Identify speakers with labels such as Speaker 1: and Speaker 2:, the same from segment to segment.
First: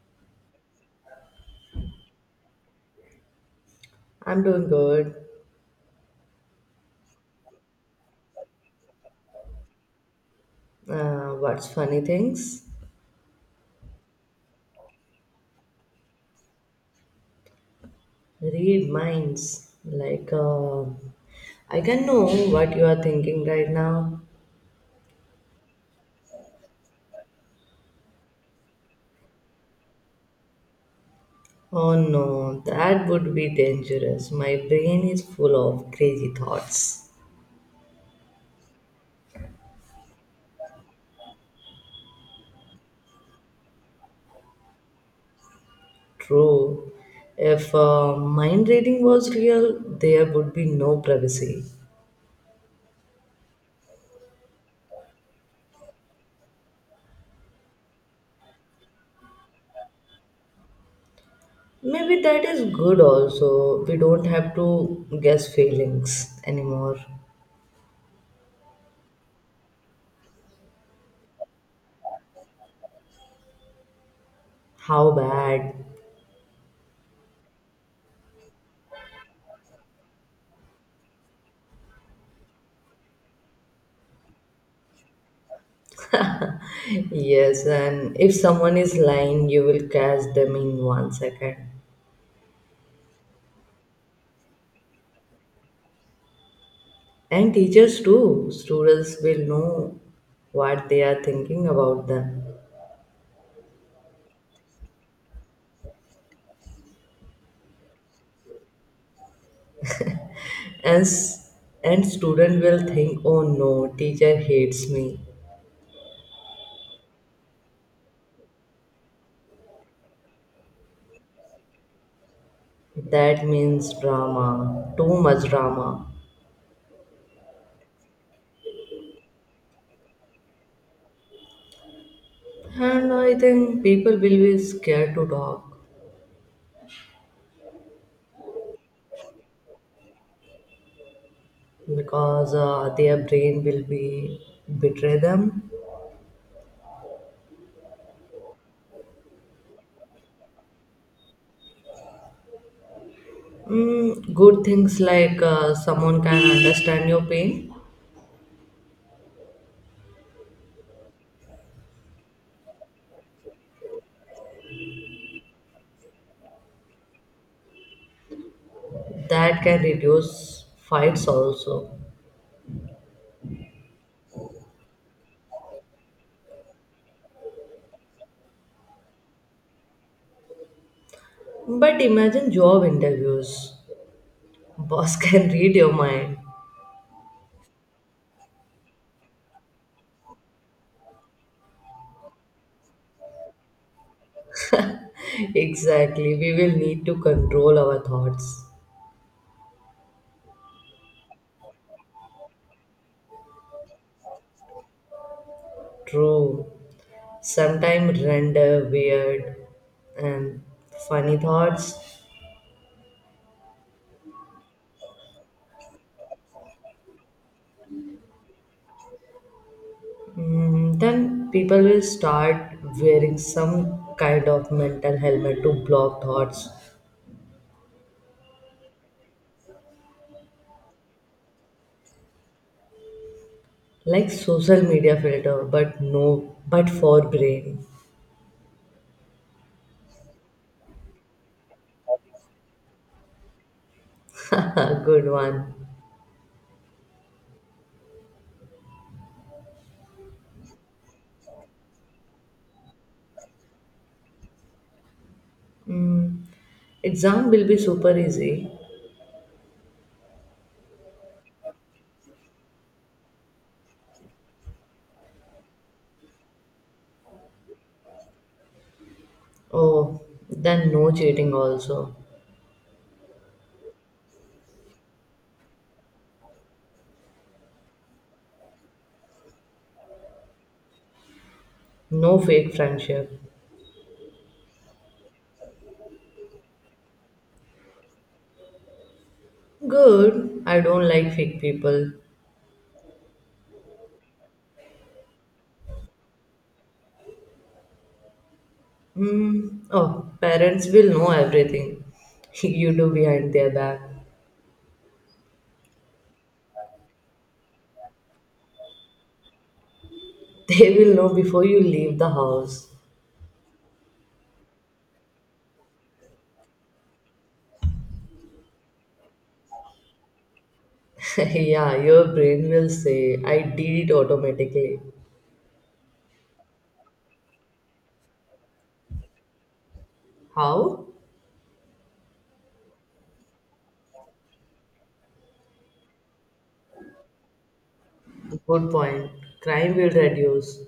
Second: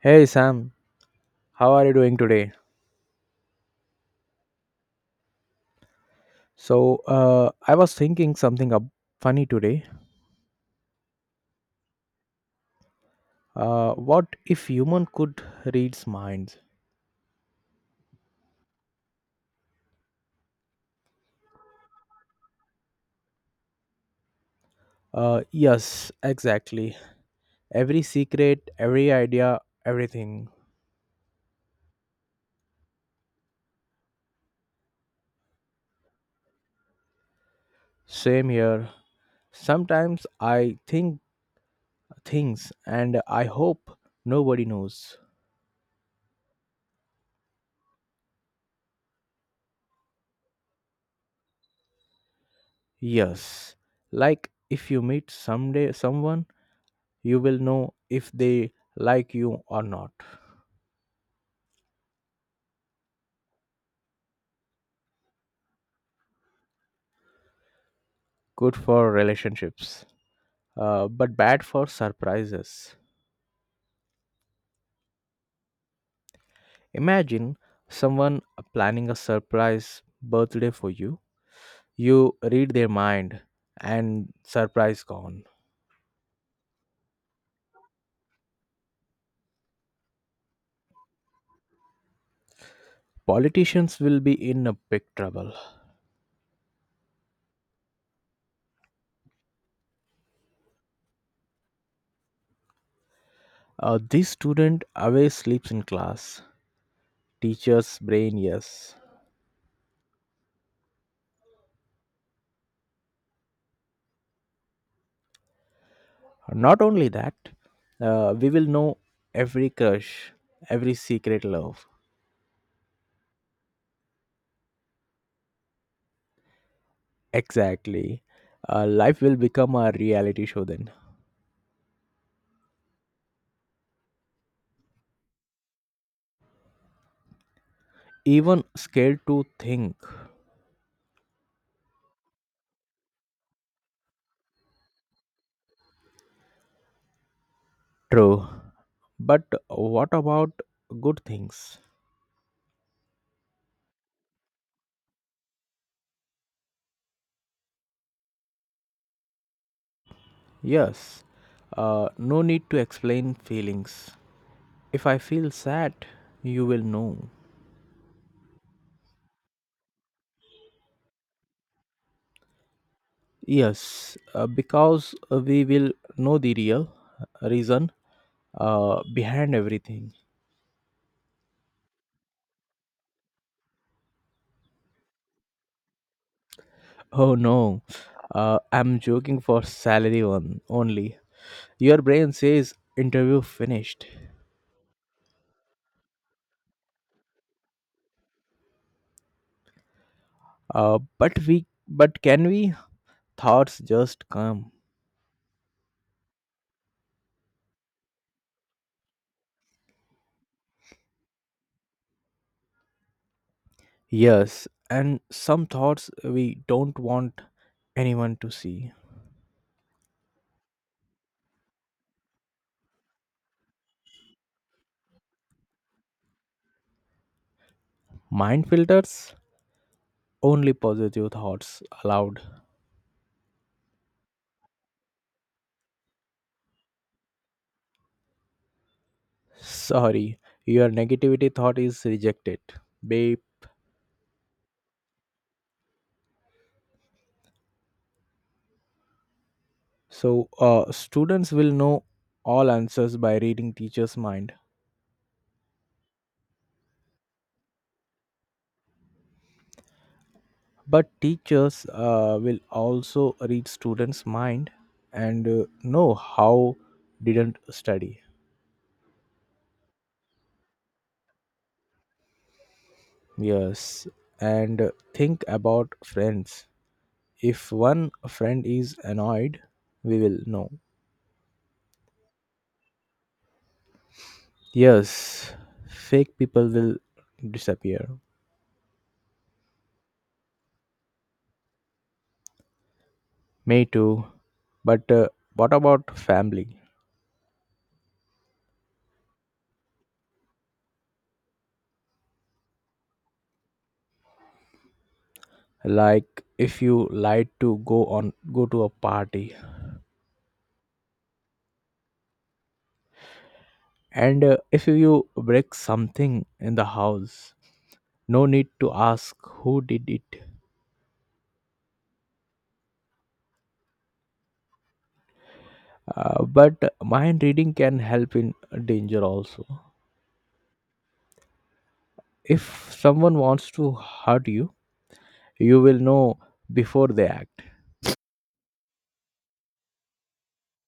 Speaker 1: Hey Sam, how are you doing today?
Speaker 2: I'm doing good.
Speaker 1: So, I was thinking something up funny today.
Speaker 2: What's funny things?
Speaker 1: What if human could read minds?
Speaker 2: Read minds. Like, I can know what you are thinking right now.
Speaker 1: Yes, exactly. Every secret, every idea, everything.
Speaker 2: Oh no, that would be dangerous. My brain is full of crazy thoughts.
Speaker 1: Same here. Sometimes I think things and I hope nobody knows.
Speaker 2: True. If mind reading was real, there would be no privacy.
Speaker 1: Yes. Like if you meet someday someone, you will know if they like you or not.
Speaker 2: Maybe that is good also. We don't have to guess feelings anymore.
Speaker 1: Good for relationships. But bad for surprises.
Speaker 2: How bad?
Speaker 1: Imagine someone planning a surprise birthday for you. You read their mind, and surprise gone.
Speaker 2: Yes, and if someone is lying, you will catch them in 1 second.
Speaker 1: Politicians will be in a big trouble.
Speaker 2: And teachers too. Students will know what they are thinking about them.
Speaker 1: This student always sleeps in class. Teacher's brain, yes.
Speaker 2: And s- and student will think, oh no, teacher hates me.
Speaker 1: Not only that, we will know every crush, every secret love.
Speaker 2: That means drama, too much drama.
Speaker 1: Exactly. Life will become a reality show then.
Speaker 2: And I think people will be scared to talk
Speaker 1: Even scared to think.
Speaker 2: because their brain will be betray them.
Speaker 1: True, but what about good things?
Speaker 2: Mm, good things like someone can understand your pain,
Speaker 1: Yes, no need to explain feelings. If I feel sad, you will know.
Speaker 2: that can reduce fights also.
Speaker 1: Yes, because we will know the real reason behind everything.
Speaker 2: But imagine job interviews. Boss can read your mind.
Speaker 1: Oh no, I'm joking for salary one only. Your brain says interview finished.
Speaker 2: Exactly, we will need to control our thoughts.
Speaker 1: But can we? Thoughts just come.
Speaker 2: True. Sometimes render weird and funny thoughts.
Speaker 1: Yes, and some thoughts we don't want anyone to see.
Speaker 2: Mm, then people will start wearing some kind of mental helmet to block thoughts.
Speaker 1: Mind filters only positive thoughts allowed.
Speaker 2: Like social media filter, but no, but for brain.
Speaker 1: Sorry, your negativity thought is rejected, babe.
Speaker 2: Good one.
Speaker 1: So, students will know all answers by reading teacher's mind,
Speaker 2: Mm, exam will be super easy.
Speaker 1: but teachers will also read students' mind and know how didn't study.
Speaker 2: Oh, then no cheating also.
Speaker 1: Yes, and think about friends. If one friend is annoyed, we will know.
Speaker 2: No fake friendship.
Speaker 1: Yes, fake people will disappear.
Speaker 2: Good. I don't like fake people.
Speaker 1: Me too. But what about family?
Speaker 2: Mm, oh, parents will know everything you do behind their back.
Speaker 1: Like if you lied to go to a party
Speaker 2: They will know before you leave the house.
Speaker 1: and if you break something in the house, no need to ask who did it.
Speaker 2: Yeah, your brain will say, I did it automatically.
Speaker 1: But mind reading can help in danger also.
Speaker 2: How?
Speaker 1: If someone wants to hurt you, you will know before they act.
Speaker 2: Good point. Crime will reduce.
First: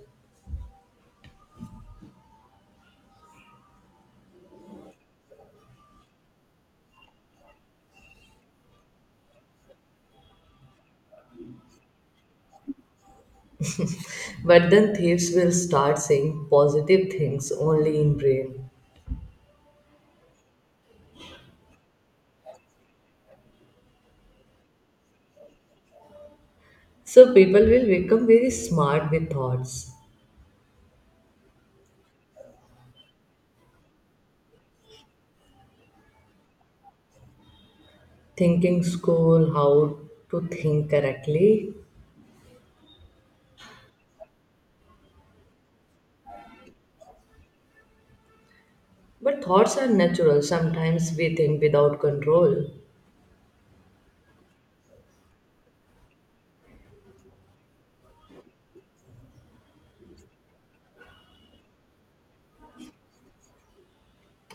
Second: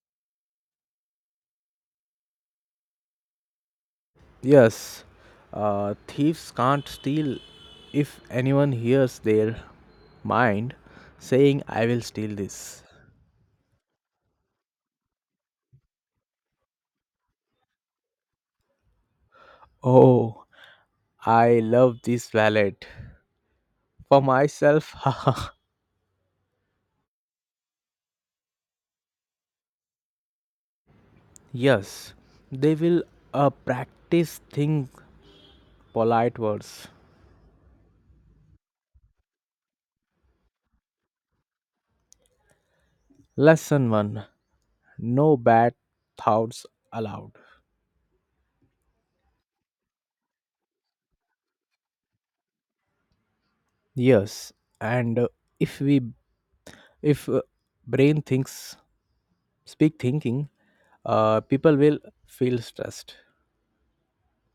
Speaker 1: Yes, thieves can't steal if anyone hears their mind saying, I will steal this.
Speaker 2: But then thieves will start saying positive things only in brain.
Speaker 1: Oh, I love this wallet. For myself, haha.
Speaker 2: So people will become very smart with thoughts,
Speaker 1: Yes, they will practice think polite words.
Speaker 2: thinking school how to think correctly.
Speaker 1: Lesson 1. No bad thoughts allowed.
Speaker 2: But thoughts are natural. Sometimes we think without control,
Speaker 1: Yes, and if we if brain thinks speak thinking, people will feel stressed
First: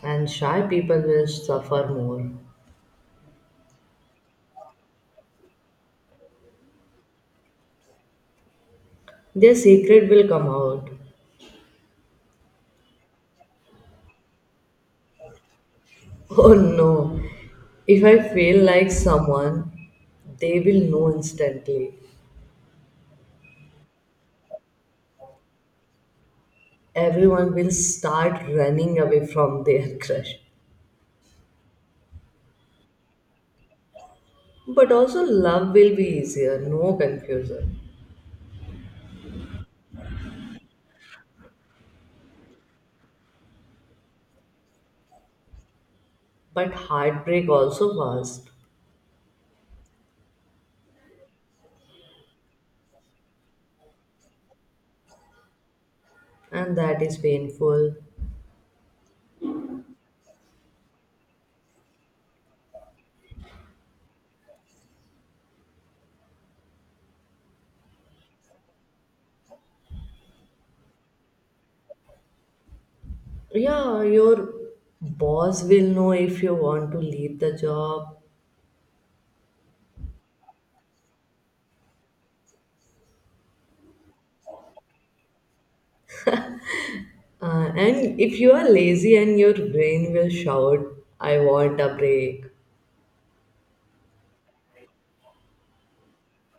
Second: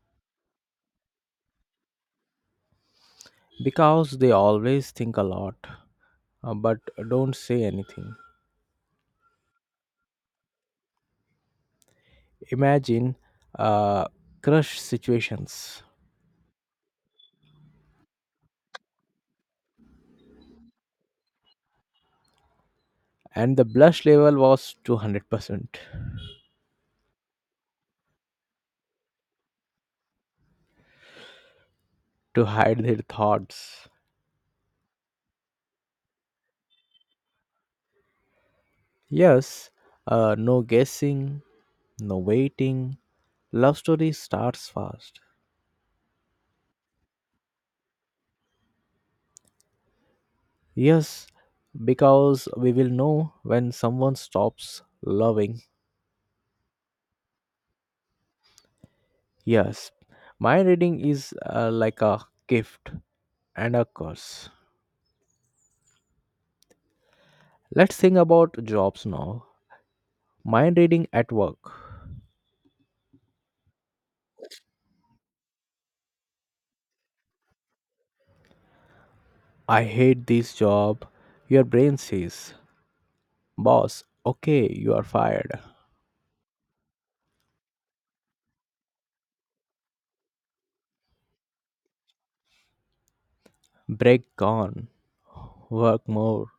Speaker 2: and shy people will suffer more.
Speaker 1: because they always think a lot but don't say anything.
Speaker 2: Their secret will come out.
Speaker 1: Imagine uh, crush situations,
Speaker 2: Oh no, if I feel like someone, they will know instantly.
Speaker 1: and the blush level was 200%
Speaker 2: Everyone will start running away from their crush.
Speaker 1: to hide their thoughts.
Speaker 2: But also, love will be easier, no confusion.
Speaker 1: Yes, no guessing, no waiting. Love story starts fast.
Speaker 2: But heartbreak also fast,
Speaker 1: Yes, because we will know when someone stops loving.
Speaker 2: and that is painful.
Speaker 1: Yes, mind reading is like a gift and a curse. Let's think about jobs now. Mind reading at work.
Speaker 2: Yeah, your boss will know if you want to leave the job.
Speaker 1: I hate this job. Your brain says, Boss, okay, you are fired.
Speaker 2: And if you are lazy and your brain will shout, I want a break.
Speaker 1: Break gone. Work more.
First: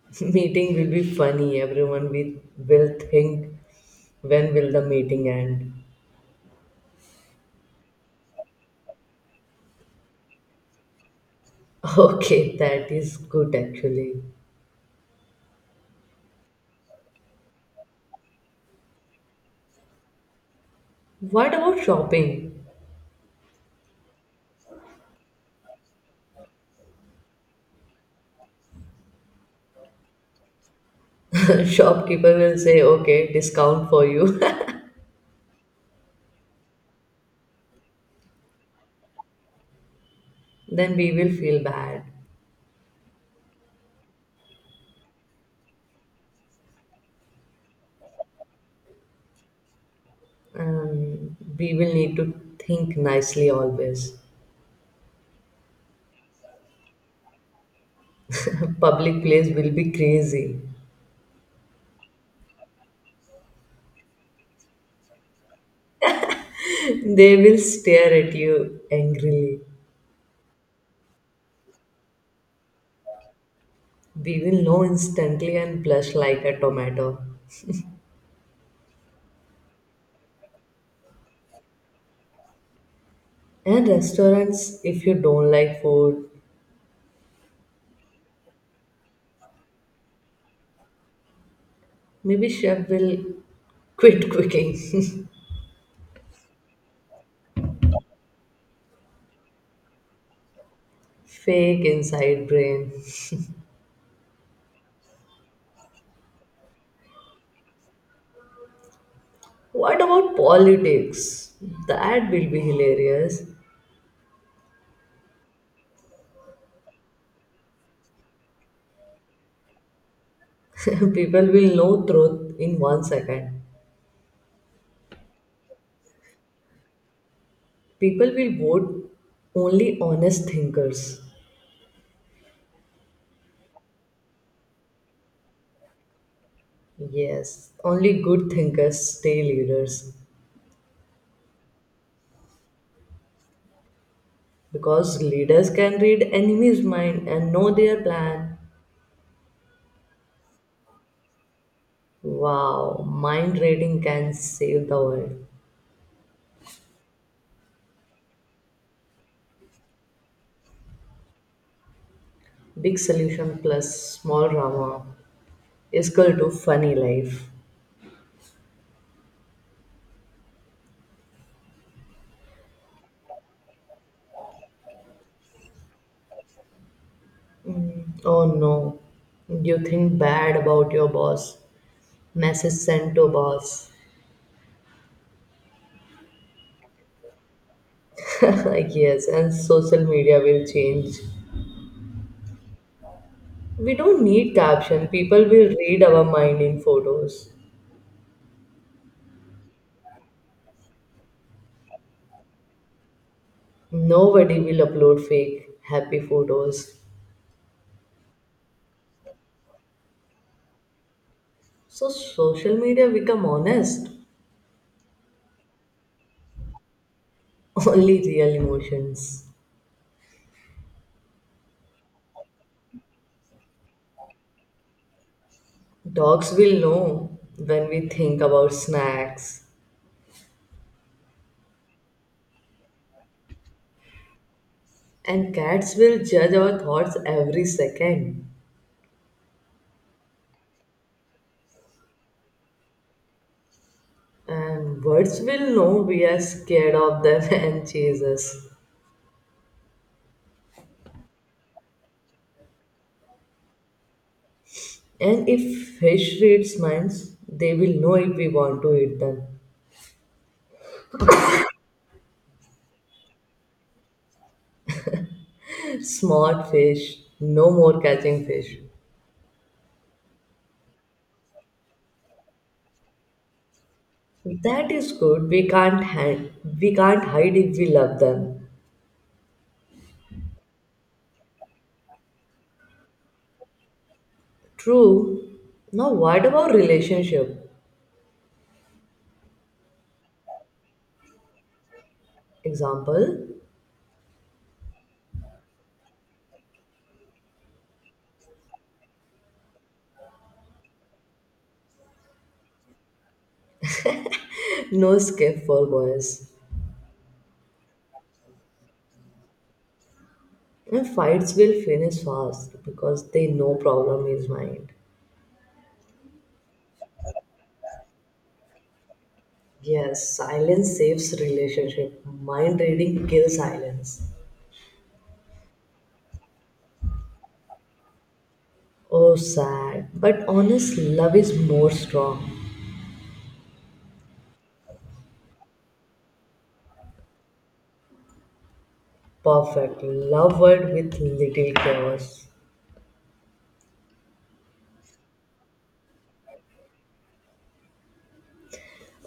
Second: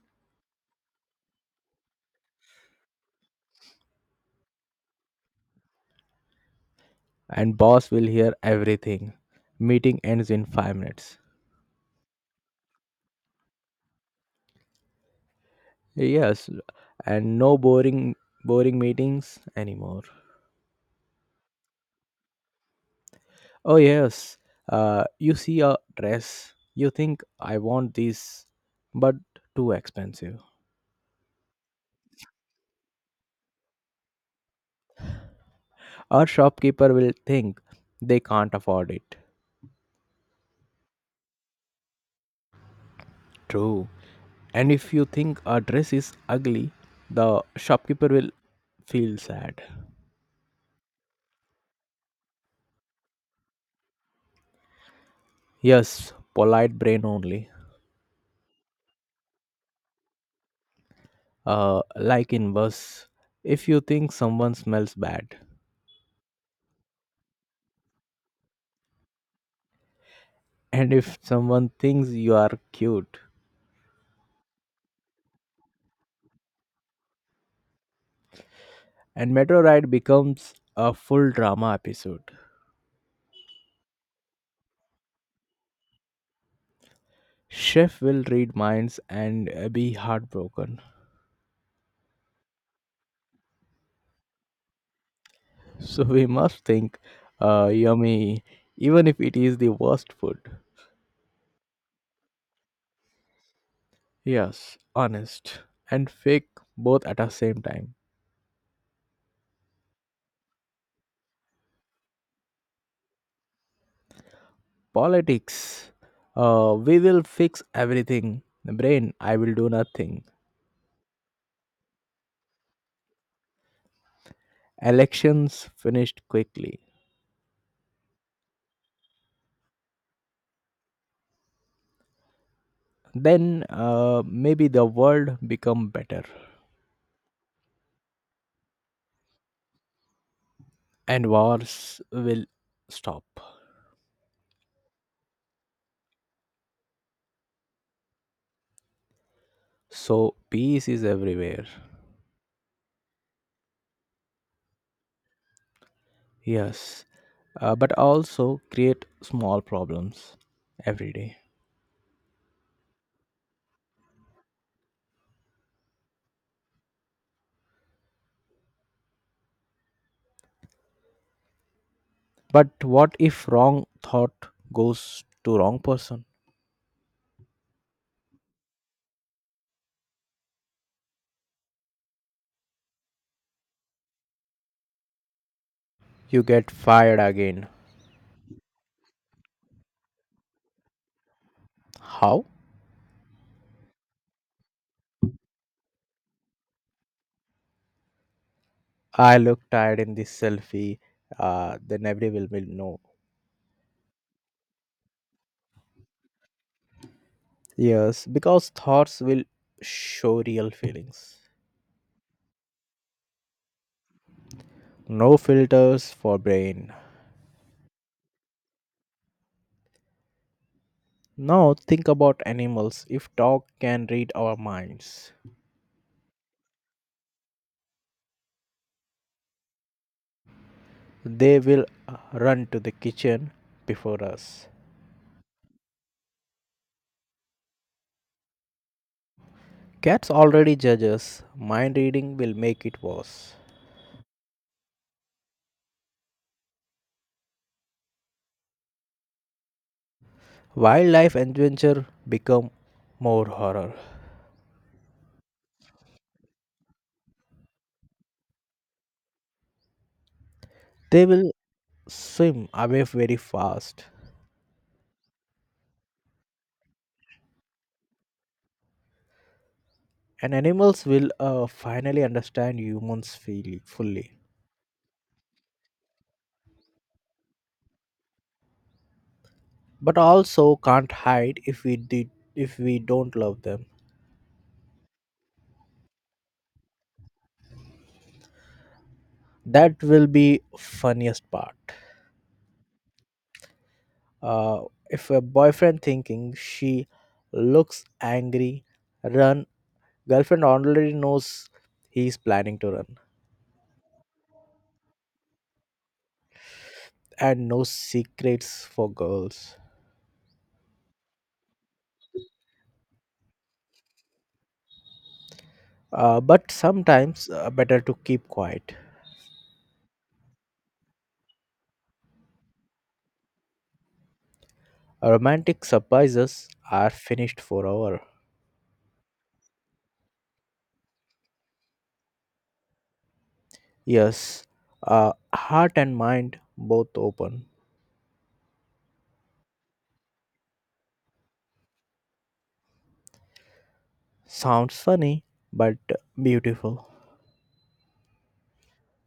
Speaker 2: Meeting will be funny. Everyone will think, when will the meeting end?
Speaker 1: And boss will hear everything. Meeting ends in 5 minutes.
Speaker 2: Okay, that is good actually.
Speaker 1: Yes, and no boring meetings anymore.
Speaker 2: What about shopping?
Speaker 1: Oh yes, you see a dress, you think I want this, but too expensive.
Speaker 2: Shopkeeper will say, okay, discount for you.
Speaker 1: Our shopkeeper will think they can't afford it.
Speaker 2: Then we will feel bad.
Speaker 1: True. And if you think a dress is ugly, the shopkeeper will feel sad.
Speaker 2: We will need to think nicely always.
Speaker 1: Yes, polite brain only.
Speaker 2: Public place will be crazy.
Speaker 1: Like in bus, if you think someone smells bad,
Speaker 2: They will stare at you angrily.
Speaker 1: and if someone thinks you are cute,
Speaker 2: We will know instantly and blush like a tomato.
Speaker 1: and metro ride becomes a full drama episode.
Speaker 2: And restaurants, if you don't like food,
Speaker 1: Chef will read minds and be heartbroken.
Speaker 2: maybe chef will quit cooking.
Speaker 1: So we must think yummy, even if it is the worst food.
Speaker 2: Fake inside brain.
Speaker 1: Yes, honest and fake both at the same time.
Speaker 2: What about politics? That will be hilarious.
Speaker 1: Politics. We will fix everything. The brain, I will do nothing.
Speaker 2: People will know truth in 1 second.
Speaker 1: Elections finished quickly.
Speaker 2: People will vote only honest thinkers.
Speaker 1: Then maybe the world become better
Speaker 2: Yes, only good thinkers stay leaders.
Speaker 1: and wars will stop.
Speaker 2: Because leaders can read enemy's mind and know their plan.
Speaker 1: So peace is everywhere.
Speaker 2: Wow, mind reading can save the world.
Speaker 1: Yes, but also create small problems every day.
Speaker 2: Big solution plus small drama is equal to funny life.
Speaker 1: But what if wrong thought goes to wrong person?
Speaker 2: Oh no, you think bad about your boss, message sent to boss.
Speaker 1: You get fired again.
Speaker 2: Yes, and social media will change.
Speaker 1: How?
Speaker 2: We don't need caption, people will read our mind in photos.
Speaker 1: I look tired in this selfie. Then everyone will know.
Speaker 2: Nobody will upload fake happy photos.
Speaker 1: Yes, because thoughts will show real feelings.
Speaker 2: So social media become honest.
Speaker 1: No filters for brain.
Speaker 2: Only real emotions.
Speaker 1: Now think about animals. If dog can read our minds,
Speaker 2: Dogs will know when we think about snacks
Speaker 1: they will run to the kitchen before us.
Speaker 2: and cats will judge our thoughts every second
Speaker 1: Cats already judge us. Mind reading will make it worse.
Speaker 2: and birds will know we are scared of them and chase us.
Speaker 1: Wildlife adventure become more horror.
Speaker 2: And if fish reads minds, they will know if we want to eat them.
Speaker 1: They will swim away very fast,
Speaker 2: Smart fish, no more catching fish.
Speaker 1: and animals will finally understand humans feel fully.
Speaker 2: That is good. We can't hide. We can't hide if we love them.
Speaker 1: But also can't hide if we don't love them.
Speaker 2: True. Now, what about relationship?
Speaker 1: That will be funniest part.
Speaker 2: Example:
Speaker 1: Uh, if a boyfriend thinking she looks angry, run. Girlfriend already knows he's planning to run
Speaker 2: No skip for boys.
Speaker 1: and no secrets for girls.
Speaker 2: And fights will finish fast because they know problem is mind.
Speaker 1: But sometimes better to keep quiet.
Speaker 2: Yes, silence saves relationship. Mind reading kills silence.
Speaker 1: Romantic surprises are finished forever.
Speaker 2: Oh, sad. But honest love is more strong.
Speaker 1: Yes, heart and mind both open.
Speaker 2: Perfect. Love word with little chaos.
Speaker 1: Sounds funny, but beautiful.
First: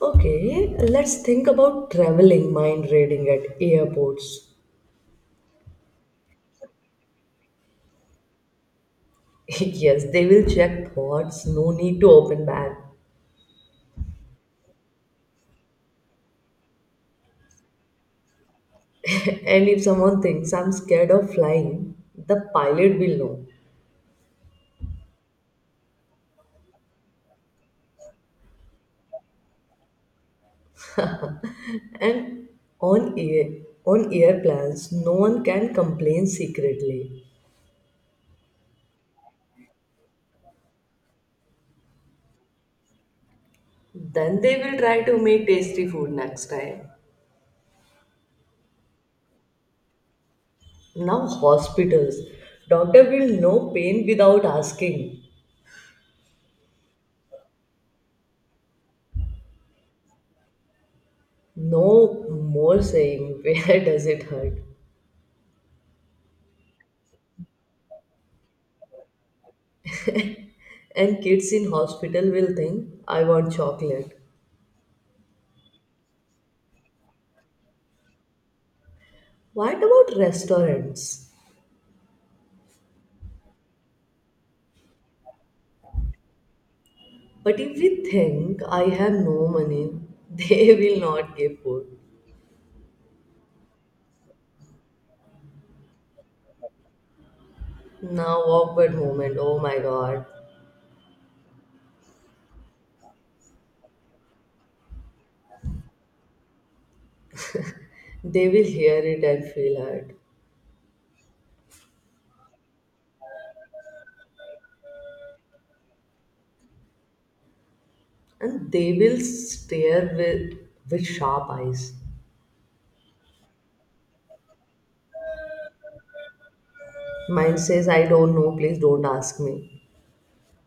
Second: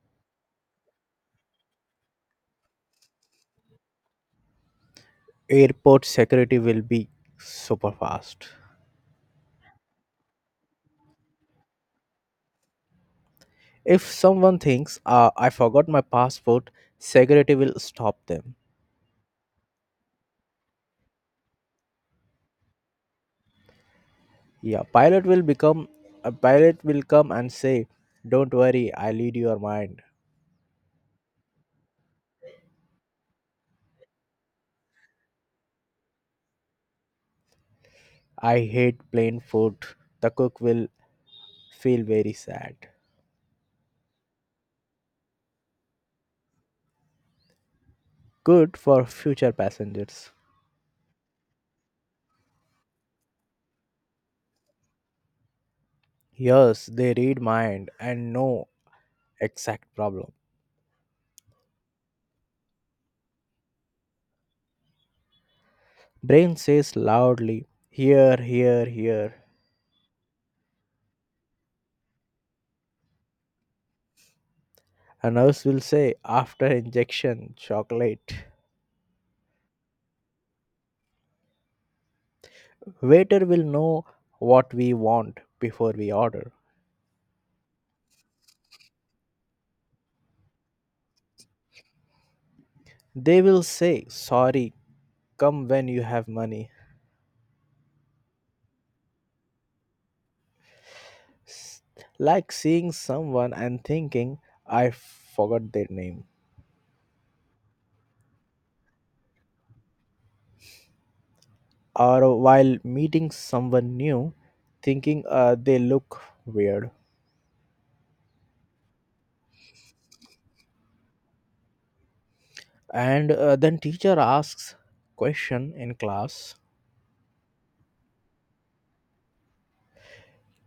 Speaker 2: Okay, let's think about traveling mind reading at airports.
Speaker 1: Airport security will be super fast.
Speaker 2: Yes, they will check thoughts, no need to open bag.
Speaker 1: If someone thinks, I forgot my passport, security will stop them.
Speaker 2: And if someone thinks I'm scared of flying, the pilot will know.
Speaker 1: Yeah, pilot will come and say, "Don't worry, I lead your mind."
Speaker 2: And on air on airplanes, no one can complain secretly.
Speaker 1: I hate plain food. The cook will feel very sad.
Speaker 2: Then they will try to make tasty food next time.
Speaker 1: Good for future passengers.
Speaker 2: Now hospitals, doctor will know pain without asking.
Speaker 1: Yes, they read mind and know exact problem.
Speaker 2: No more saying where does it hurt.
Speaker 1: Brain says loudly, "Here, here, here."
Speaker 2: And kids in hospital will think I want chocolate.
Speaker 1: A nurse will say, "After injection, chocolate."
Speaker 2: What about restaurants?
Speaker 1: Waiter will know what we want before we order.
Speaker 2: But if we think I have no money, they will not give food.
Speaker 1: They will say, "Sorry, come when you have money."
Speaker 2: Now awkward moment. Oh my god.
Speaker 1: S- Like seeing someone and thinking, I forgot their name.
Speaker 2: They will hear it and feel hurt.
Speaker 1: Or while meeting someone new, thinking they look weird.
Speaker 2: And they will stare with sharp eyes.
Speaker 1: And then teacher asks question in class.
Speaker 2: Mine says I don't know, please don't ask me.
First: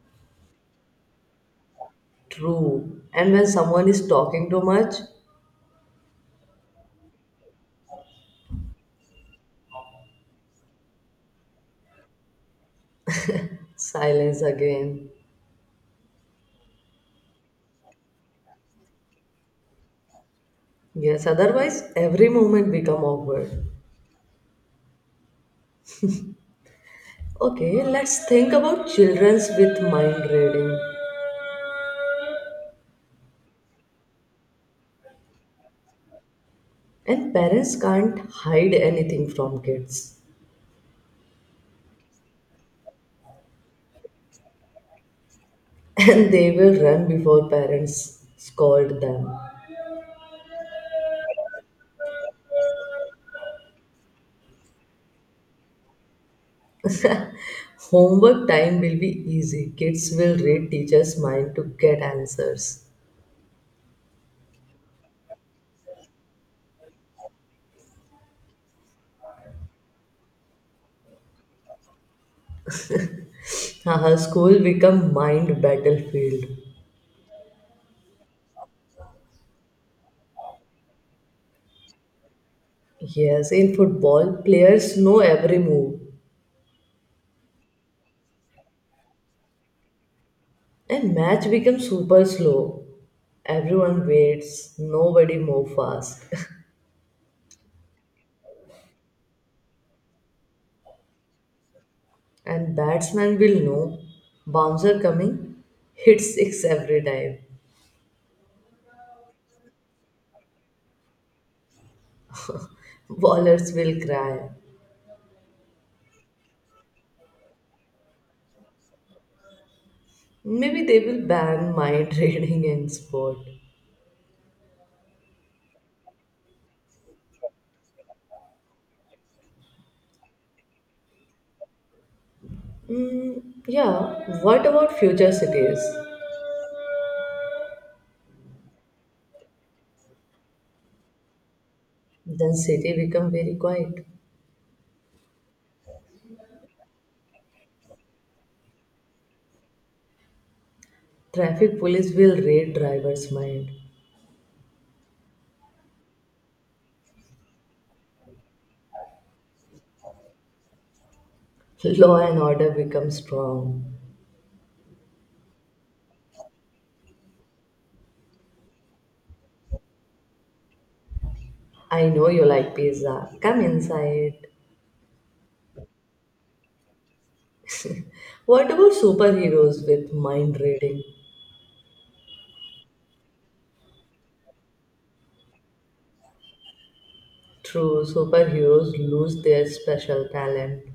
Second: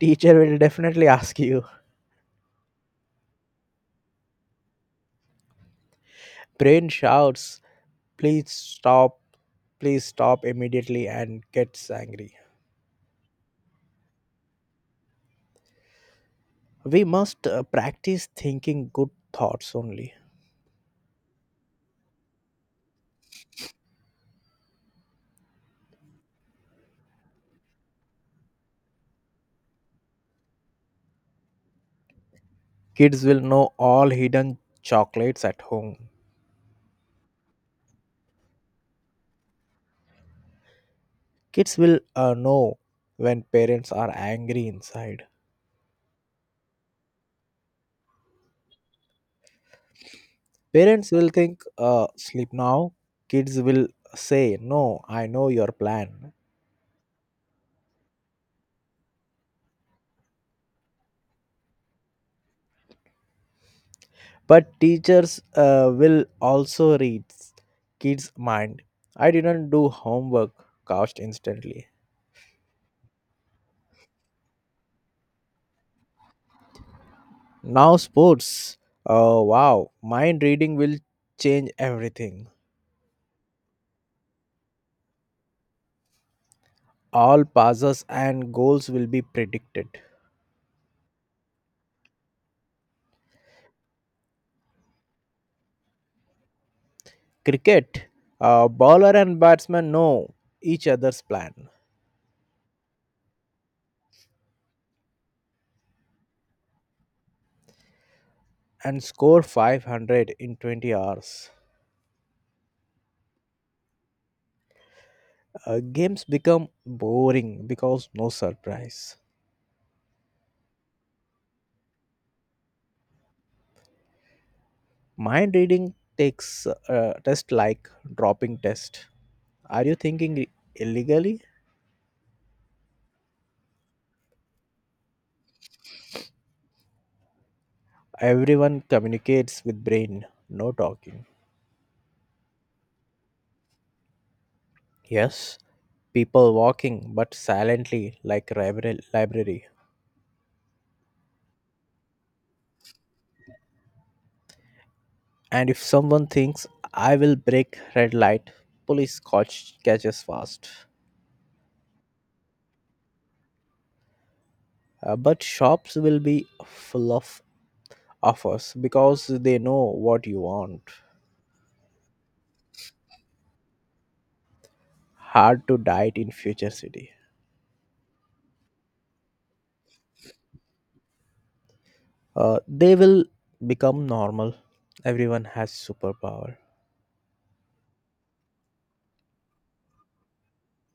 Speaker 1: Teacher will definitely ask you.
Speaker 2: True. And when someone is talking too much,
Speaker 1: Brain shouts, please stop, please stop immediately and gets angry.
Speaker 2: silence again.
Speaker 1: We must practice thinking good thoughts only.
Speaker 2: Yes, otherwise every moment become awkward. Okay, let's think about children's with mind reading.
Speaker 1: Kids will know all hidden chocolates at home.
Speaker 2: And parents can't hide anything from kids.
Speaker 1: Kids will know when parents are angry inside.
Speaker 2: And they will run before parents scold them.
Speaker 1: Parents will think, sleep now. Kids will say, no, I know your plan.
Speaker 2: Homework time will be easy. Kids will read teacher's mind to get answers.
Speaker 1: But teachers will also read kids' mind. I didn't do homework, couched instantly.
Speaker 2: Haha, school become mind battlefield.
Speaker 1: Now, sports. Oh, wow. Mind reading will change everything.
Speaker 2: Yes, in football, players know every move.
Speaker 1: All passes and goals will be predicted.
Speaker 2: And match becomes super slow. Everyone waits, nobody move fast.
Speaker 1: Cricket, a bowler and batsman know each other's plan
Speaker 2: And batsman will know bouncer coming, hit six every time.
Speaker 1: and score 500 in 20 hours.
Speaker 2: Ballers will cry.
Speaker 1: Games become boring because no surprise.
Speaker 2: Maybe they will ban mind reading in sport.
Speaker 1: Mind reading takes a test like dropping test. Are you thinking illegally?
Speaker 2: Mm, yeah, what about future cities?
Speaker 1: Everyone communicates with brain, no talking.
Speaker 2: Then city become very quiet.
Speaker 1: Yes, people walking but silently like library.
Speaker 2: Traffic police will read driver's mind.
Speaker 1: And if someone thinks I will break red light, police catches fast.
Speaker 2: Law and order become strong.
Speaker 1: But shops will be full of offers because they know what you want.
Speaker 2: I know you like pizza. Come inside.
Speaker 1: Hard to diet in future city.
Speaker 2: What about superheroes with mind reading?
Speaker 1: They will become normal. Everyone has superpower.
Speaker 2: True, superheroes lose their special talent.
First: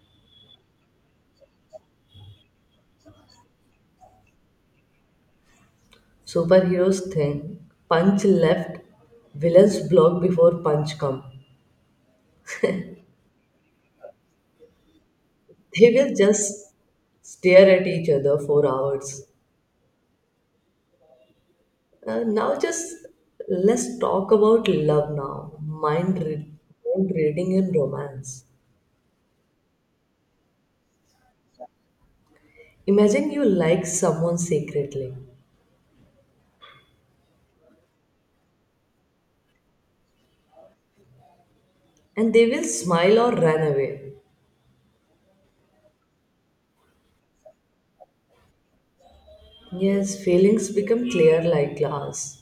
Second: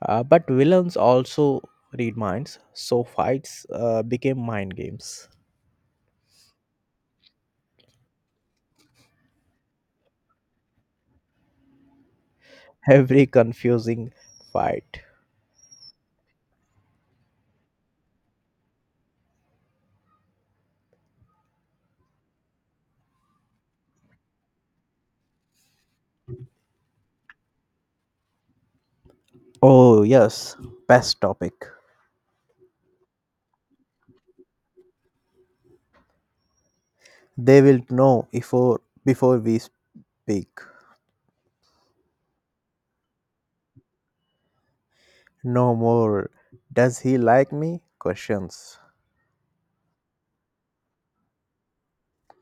Speaker 1: But villains also read minds, so fights became mind games.
Speaker 2: Superheroes think punch left, villains block before punch come.
Speaker 1: Every confusing fight.
Speaker 2: They will just stare at each other for hours. Now, just Let's talk about love now. Mind reading in romance.
Speaker 1: Oh yes, best topic.
Speaker 2: Imagine you like someone secretly,
Speaker 1: They will know before we speak.
Speaker 2: and they will smile or run away.
Speaker 1: No more. Does he like me? Questions.
Speaker 2: Yes, feelings become clear like glass.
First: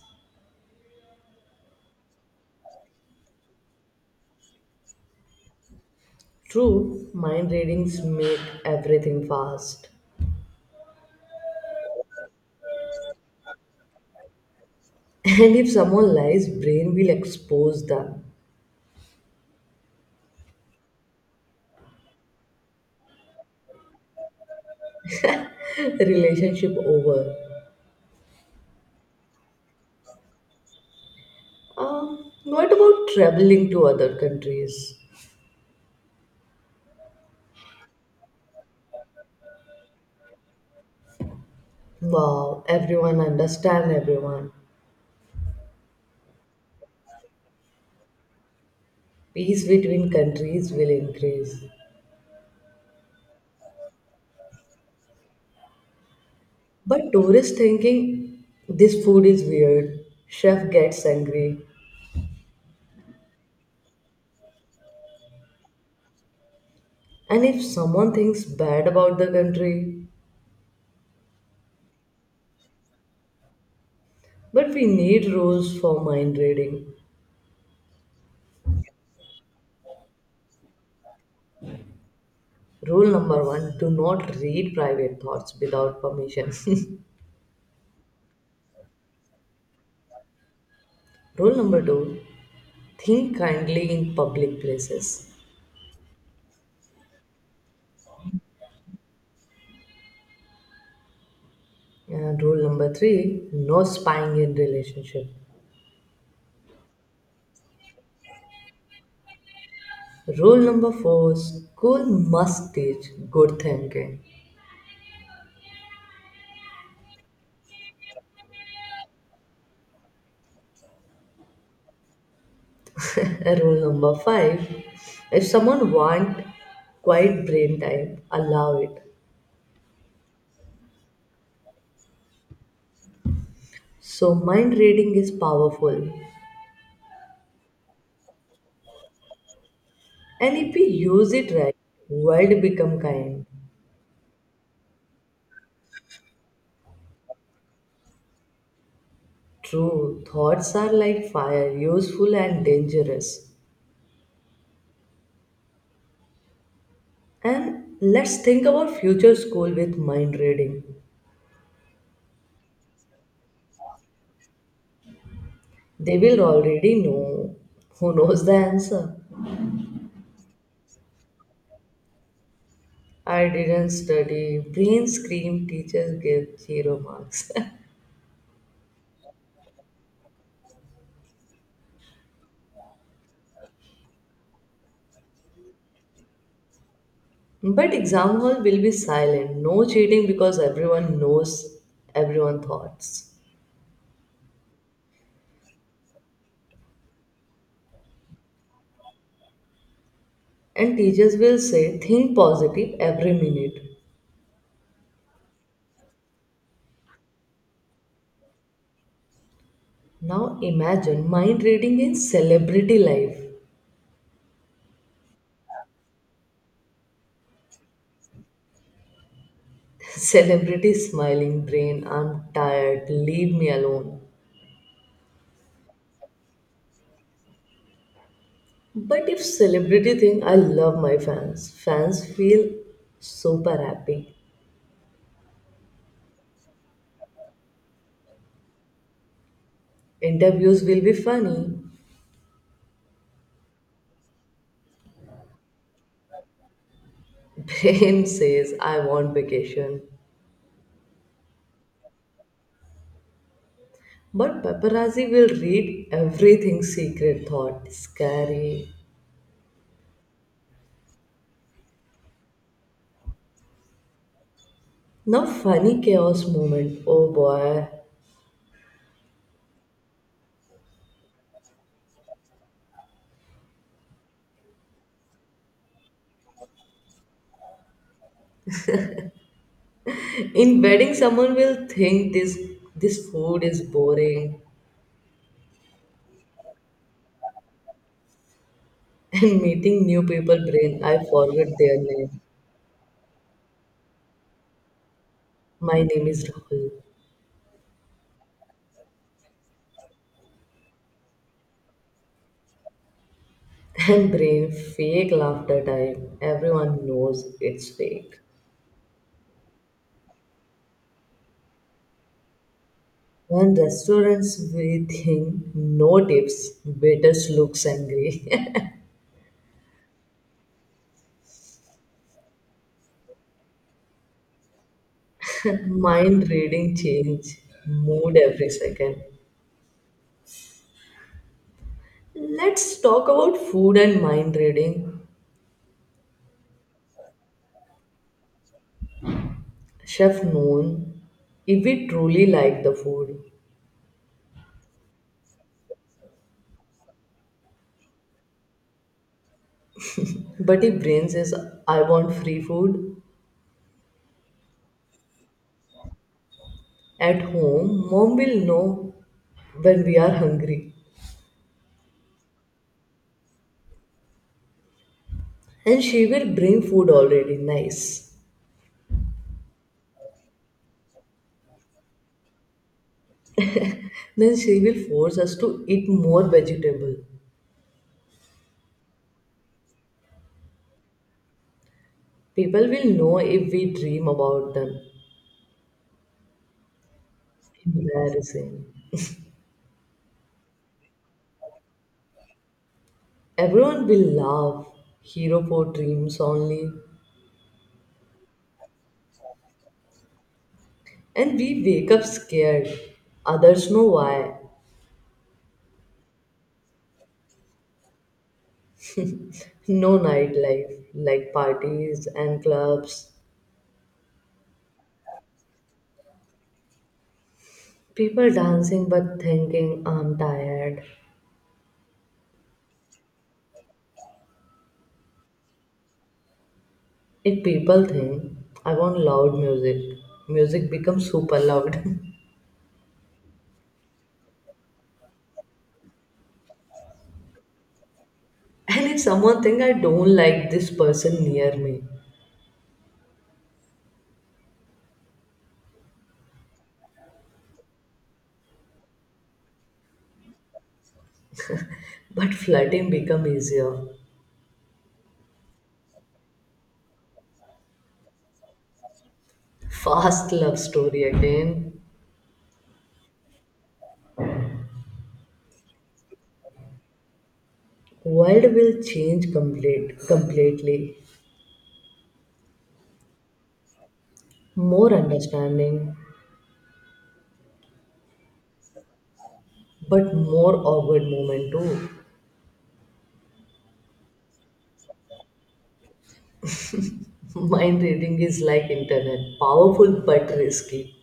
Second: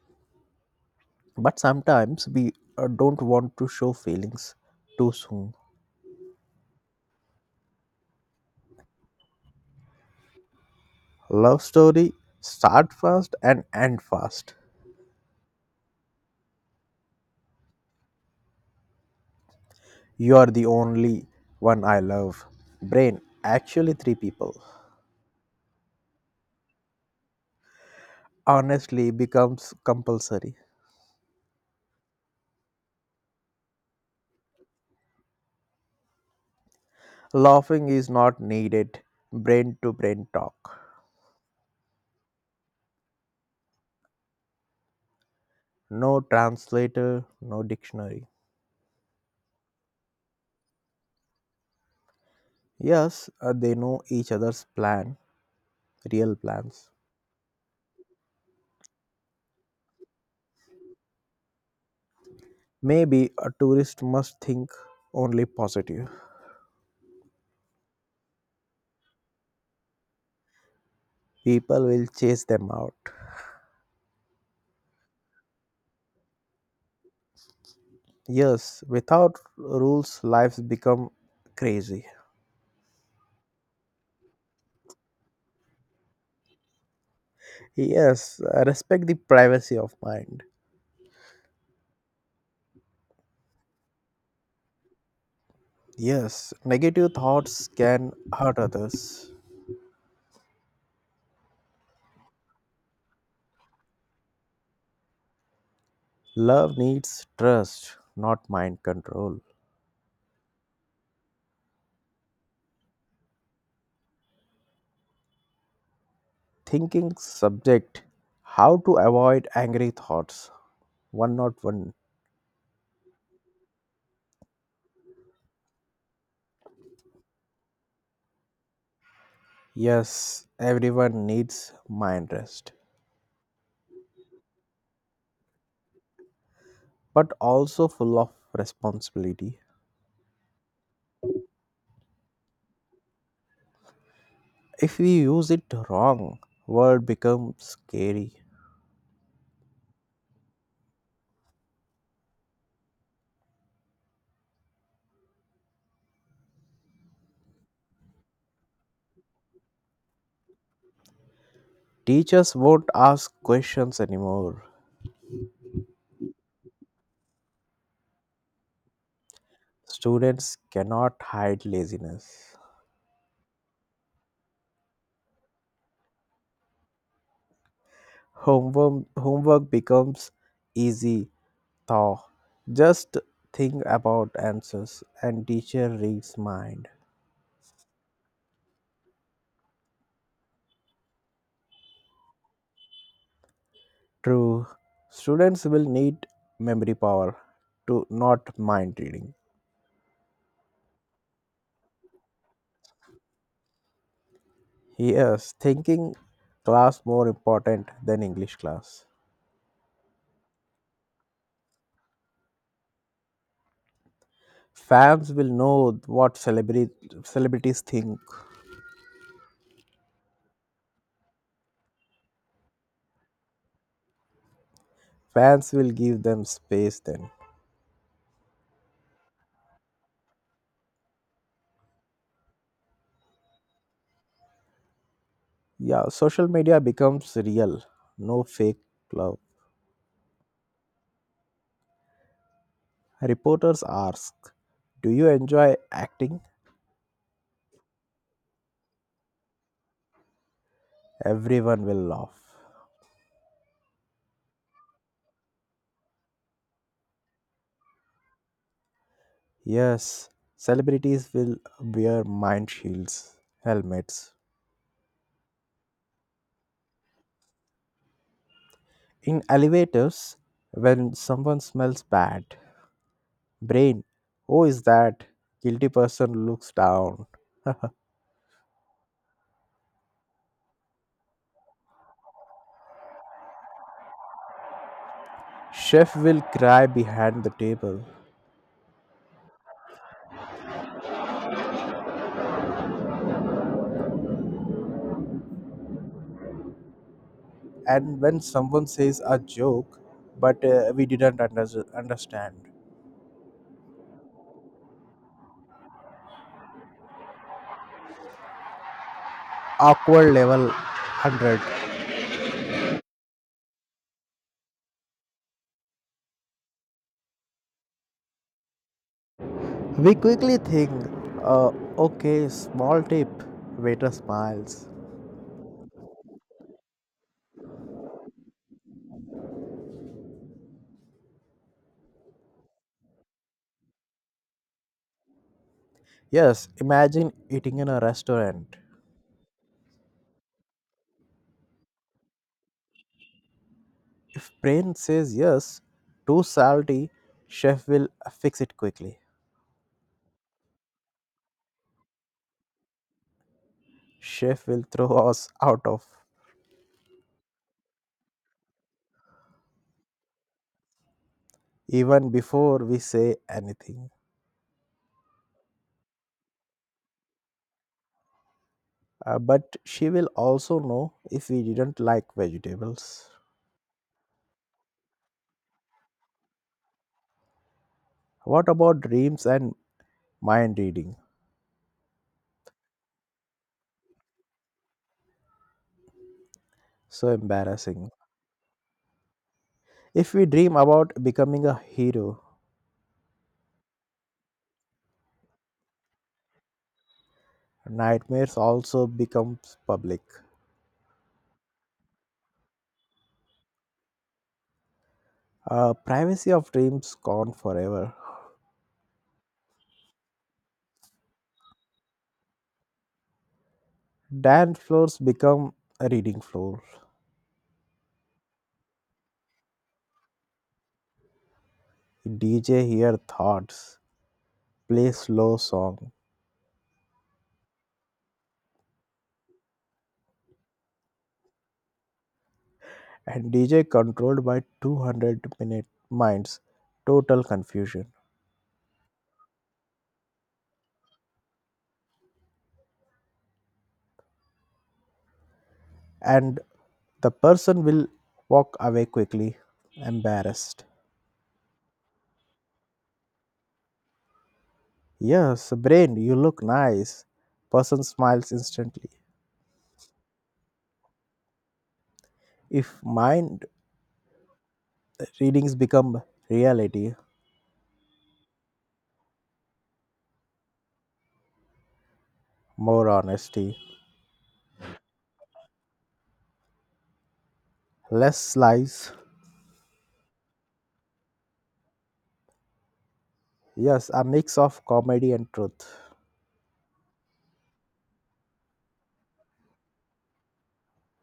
Speaker 1: But sometimes we don't want to show feelings too soon.
Speaker 2: True, mind readings make everything fast.
Speaker 1: Love story start fast and end fast.
Speaker 2: And if someone lies, brain will expose them.
Speaker 1: You are the only one I love. Brain actually three people.
Speaker 2: Relationship over.
Speaker 1: Honestly becomes compulsory.
Speaker 2: What about traveling to other countries?
Speaker 1: Laughing is not needed. Brain to brain talk.
Speaker 2: Wow, everyone understand everyone.
Speaker 1: No translator, no dictionary.
Speaker 2: Peace between countries will increase.
Speaker 1: Yes, they know each other's plan, real plans.
Speaker 2: But tourists thinking this food is weird, chef gets angry,
Speaker 1: Maybe a tourist must think only positive.
Speaker 2: and if someone thinks bad about the country,
Speaker 1: People will chase them out.
Speaker 2: but we need rules for mind reading.
Speaker 1: Yes, without rules, lives become crazy.
Speaker 2: Rule number one, do not read private thoughts without permission.
Speaker 1: Yes, I respect the privacy of mind.
Speaker 2: Rule number two, think kindly in public places.
Speaker 1: Yes, negative thoughts can hurt others.
Speaker 2: And rule number three, no spying in relationship.
Speaker 1: Love needs trust, not mind control.
Speaker 2: Rule number four, school must teach good thinking.
Speaker 1: Thinking subject. How to avoid angry thoughts. 101.
Speaker 2: Rule number five, if someone wants quiet brain time, allow it.
Speaker 1: Yes, everyone needs mind rest,
Speaker 2: So, mind reading is powerful,
Speaker 1: but also full of responsibility.
Speaker 2: and if we use it right, world become kind.
Speaker 1: If we use it wrong, world becomes scary.
Speaker 2: True, thoughts are like fire, useful and dangerous. And let's think about future school with mind reading.
Speaker 1: Teachers won't ask questions anymore.
Speaker 2: They will already know who knows the answer.
Speaker 1: Students cannot hide laziness.
Speaker 2: I didn't study. Brain scream teachers give zero marks.
Speaker 1: Homework becomes easy though. Just think about answers and teacher reads mind.
Speaker 2: But exam hall will be silent. No cheating because everyone knows everyone thoughts.
Speaker 1: True, students will need memory power to not mind reading.
Speaker 2: And teachers will say think positive every minute.
Speaker 1: Yes, thinking class more important than English class.
Speaker 2: Now imagine mind reading in celebrity life.
Speaker 1: Fans will know what celebrity celebrities think.
Speaker 2: Celebrity smiling brain, I'm tired, leave me alone.
Speaker 1: Fans will give them space then.
Speaker 2: But if celebrity think I love my fans, fans feel super happy.
Speaker 1: Yeah, social media becomes real, no fake love.
Speaker 2: Interviews will be funny.
Speaker 1: Reporters ask, "Do you enjoy acting?"
Speaker 2: Brain says I want vacation.
Speaker 1: Everyone will laugh.
Speaker 2: But paparazzi will read everything secret thought. Scary.
Speaker 1: Yes, celebrities will wear mind shields, helmets.
Speaker 2: Now funny chaos moment. Oh boy.
Speaker 1: In elevators, when someone smells bad, Brain, oh, is that? Guilty person looks down.
Speaker 2: In wedding, someone will think this food is boring,
Speaker 1: Chef will cry behind the table.
Speaker 2: and meeting new people brain. I forget their name. My name is Rahul,
Speaker 1: And when someone says a joke, but we didn't understand.
Speaker 2: and brain fake laughter time. Everyone knows it's fake.
Speaker 1: Awkward level 100.
Speaker 2: When restaurants we think no tips, waiters looks angry.
Speaker 1: We quickly think, uh, okay, small tip. Waiter smiles.
Speaker 2: Mind reading change mood every second. Let's talk about food and mind reading.
Speaker 1: Yes, imagine eating in a restaurant.
Speaker 2: Chef Noon, if we truly like the food,
Speaker 1: If brain says yes, too salty, chef will fix it quickly.
Speaker 2: but if brain says, I want free food
Speaker 1: Chef will throw us out of
Speaker 2: at home, mom will know when we are hungry.
Speaker 1: even before we say anything.
Speaker 2: And she will bring food already, nice.
Speaker 1: But she will also know if we didn't like vegetables.
Speaker 2: Then she will force us to eat more vegetable.
Speaker 1: What about dreams and mind reading?
Speaker 2: People will know if we dream about them.
Speaker 1: So embarrassing.
Speaker 2: Embarrassing.
Speaker 1: If we dream about becoming a hero,
Speaker 2: Everyone will laugh. Hero for dreams only.
Speaker 1: nightmares also becomes public.
Speaker 2: And we wake up scared. Others know why.
Speaker 1: Privacy of dreams gone forever.
Speaker 2: No nightlife like parties and clubs.
Speaker 1: Dance floors become a reading floor.
Speaker 2: People dancing but thinking I'm tired.
Speaker 1: DJ hear thoughts, play slow song,
Speaker 2: If people think I want loud music, music becomes super loud. And
Speaker 1: and DJ controlled by 200 minute minds, total confusion.
Speaker 2: if someone think I don't like this person near me,
Speaker 1: And the person will walk away quickly, embarrassed.
Speaker 2: but flirting become easier.
Speaker 1: Yes, brain, you look nice. Person smiles instantly.
Speaker 2: Fast love story again.
Speaker 1: If mind readings become reality,
Speaker 2: World will change completely.
Speaker 1: more honesty,
Speaker 2: More understanding,
Speaker 1: less lies.
Speaker 2: but more awkward moment too.
Speaker 1: Yes, a mix of comedy and truth.
Speaker 2: Mind reading is like internet, powerful but risky.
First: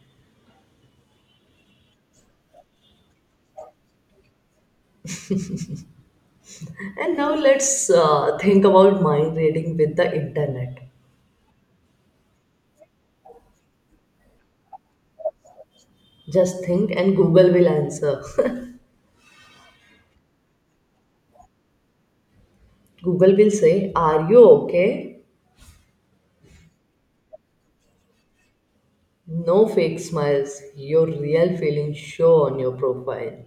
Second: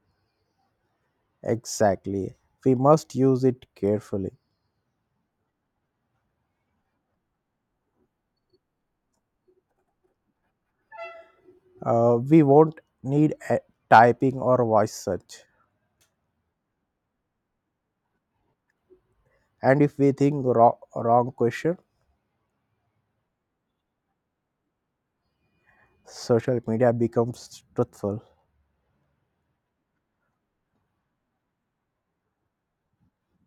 Speaker 1: Exactly. We must use it carefully.
Speaker 2: And now let's think about mind reading with the internet.
Speaker 1: We won't need a typing or voice search.
Speaker 2: Just think, and Google will answer.
Speaker 1: And if we think wrong, wrong question,
Speaker 2: Google will say, are you okay?
Speaker 1: social media becomes truthful.
Speaker 2: No fake smiles, your real feelings show on your profile.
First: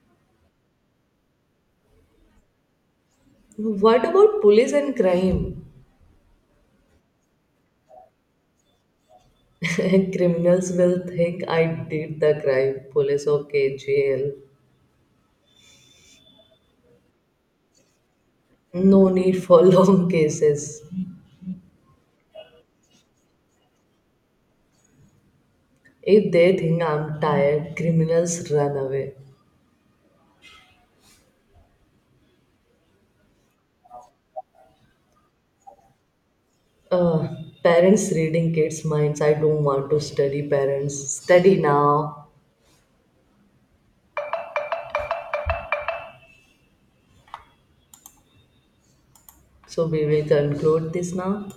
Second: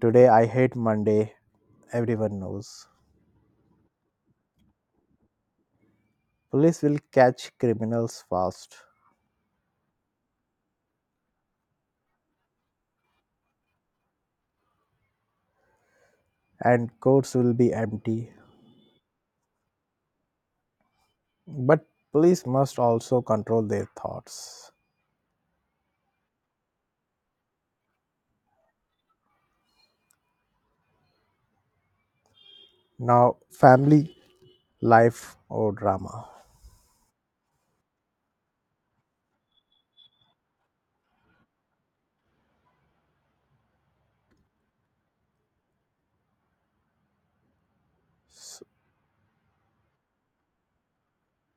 Speaker 1: Today I hate Monday, everyone knows.
Speaker 2: What about police and crime?
Speaker 1: Police will catch criminals fast
Speaker 2: Criminals will think I did the crime. Police, okay, jail.
Speaker 1: and courts will be empty.
Speaker 2: No need for long cases.
Speaker 1: But police must also control their thoughts.
Speaker 2: If they think I'm tired, criminals run away.
Speaker 1: Now, family life or drama.
Speaker 2: Uh, parents reading kids' minds. I don't want to study parents. Study now.
Speaker 1: S-
Speaker 2: So we will conclude this now.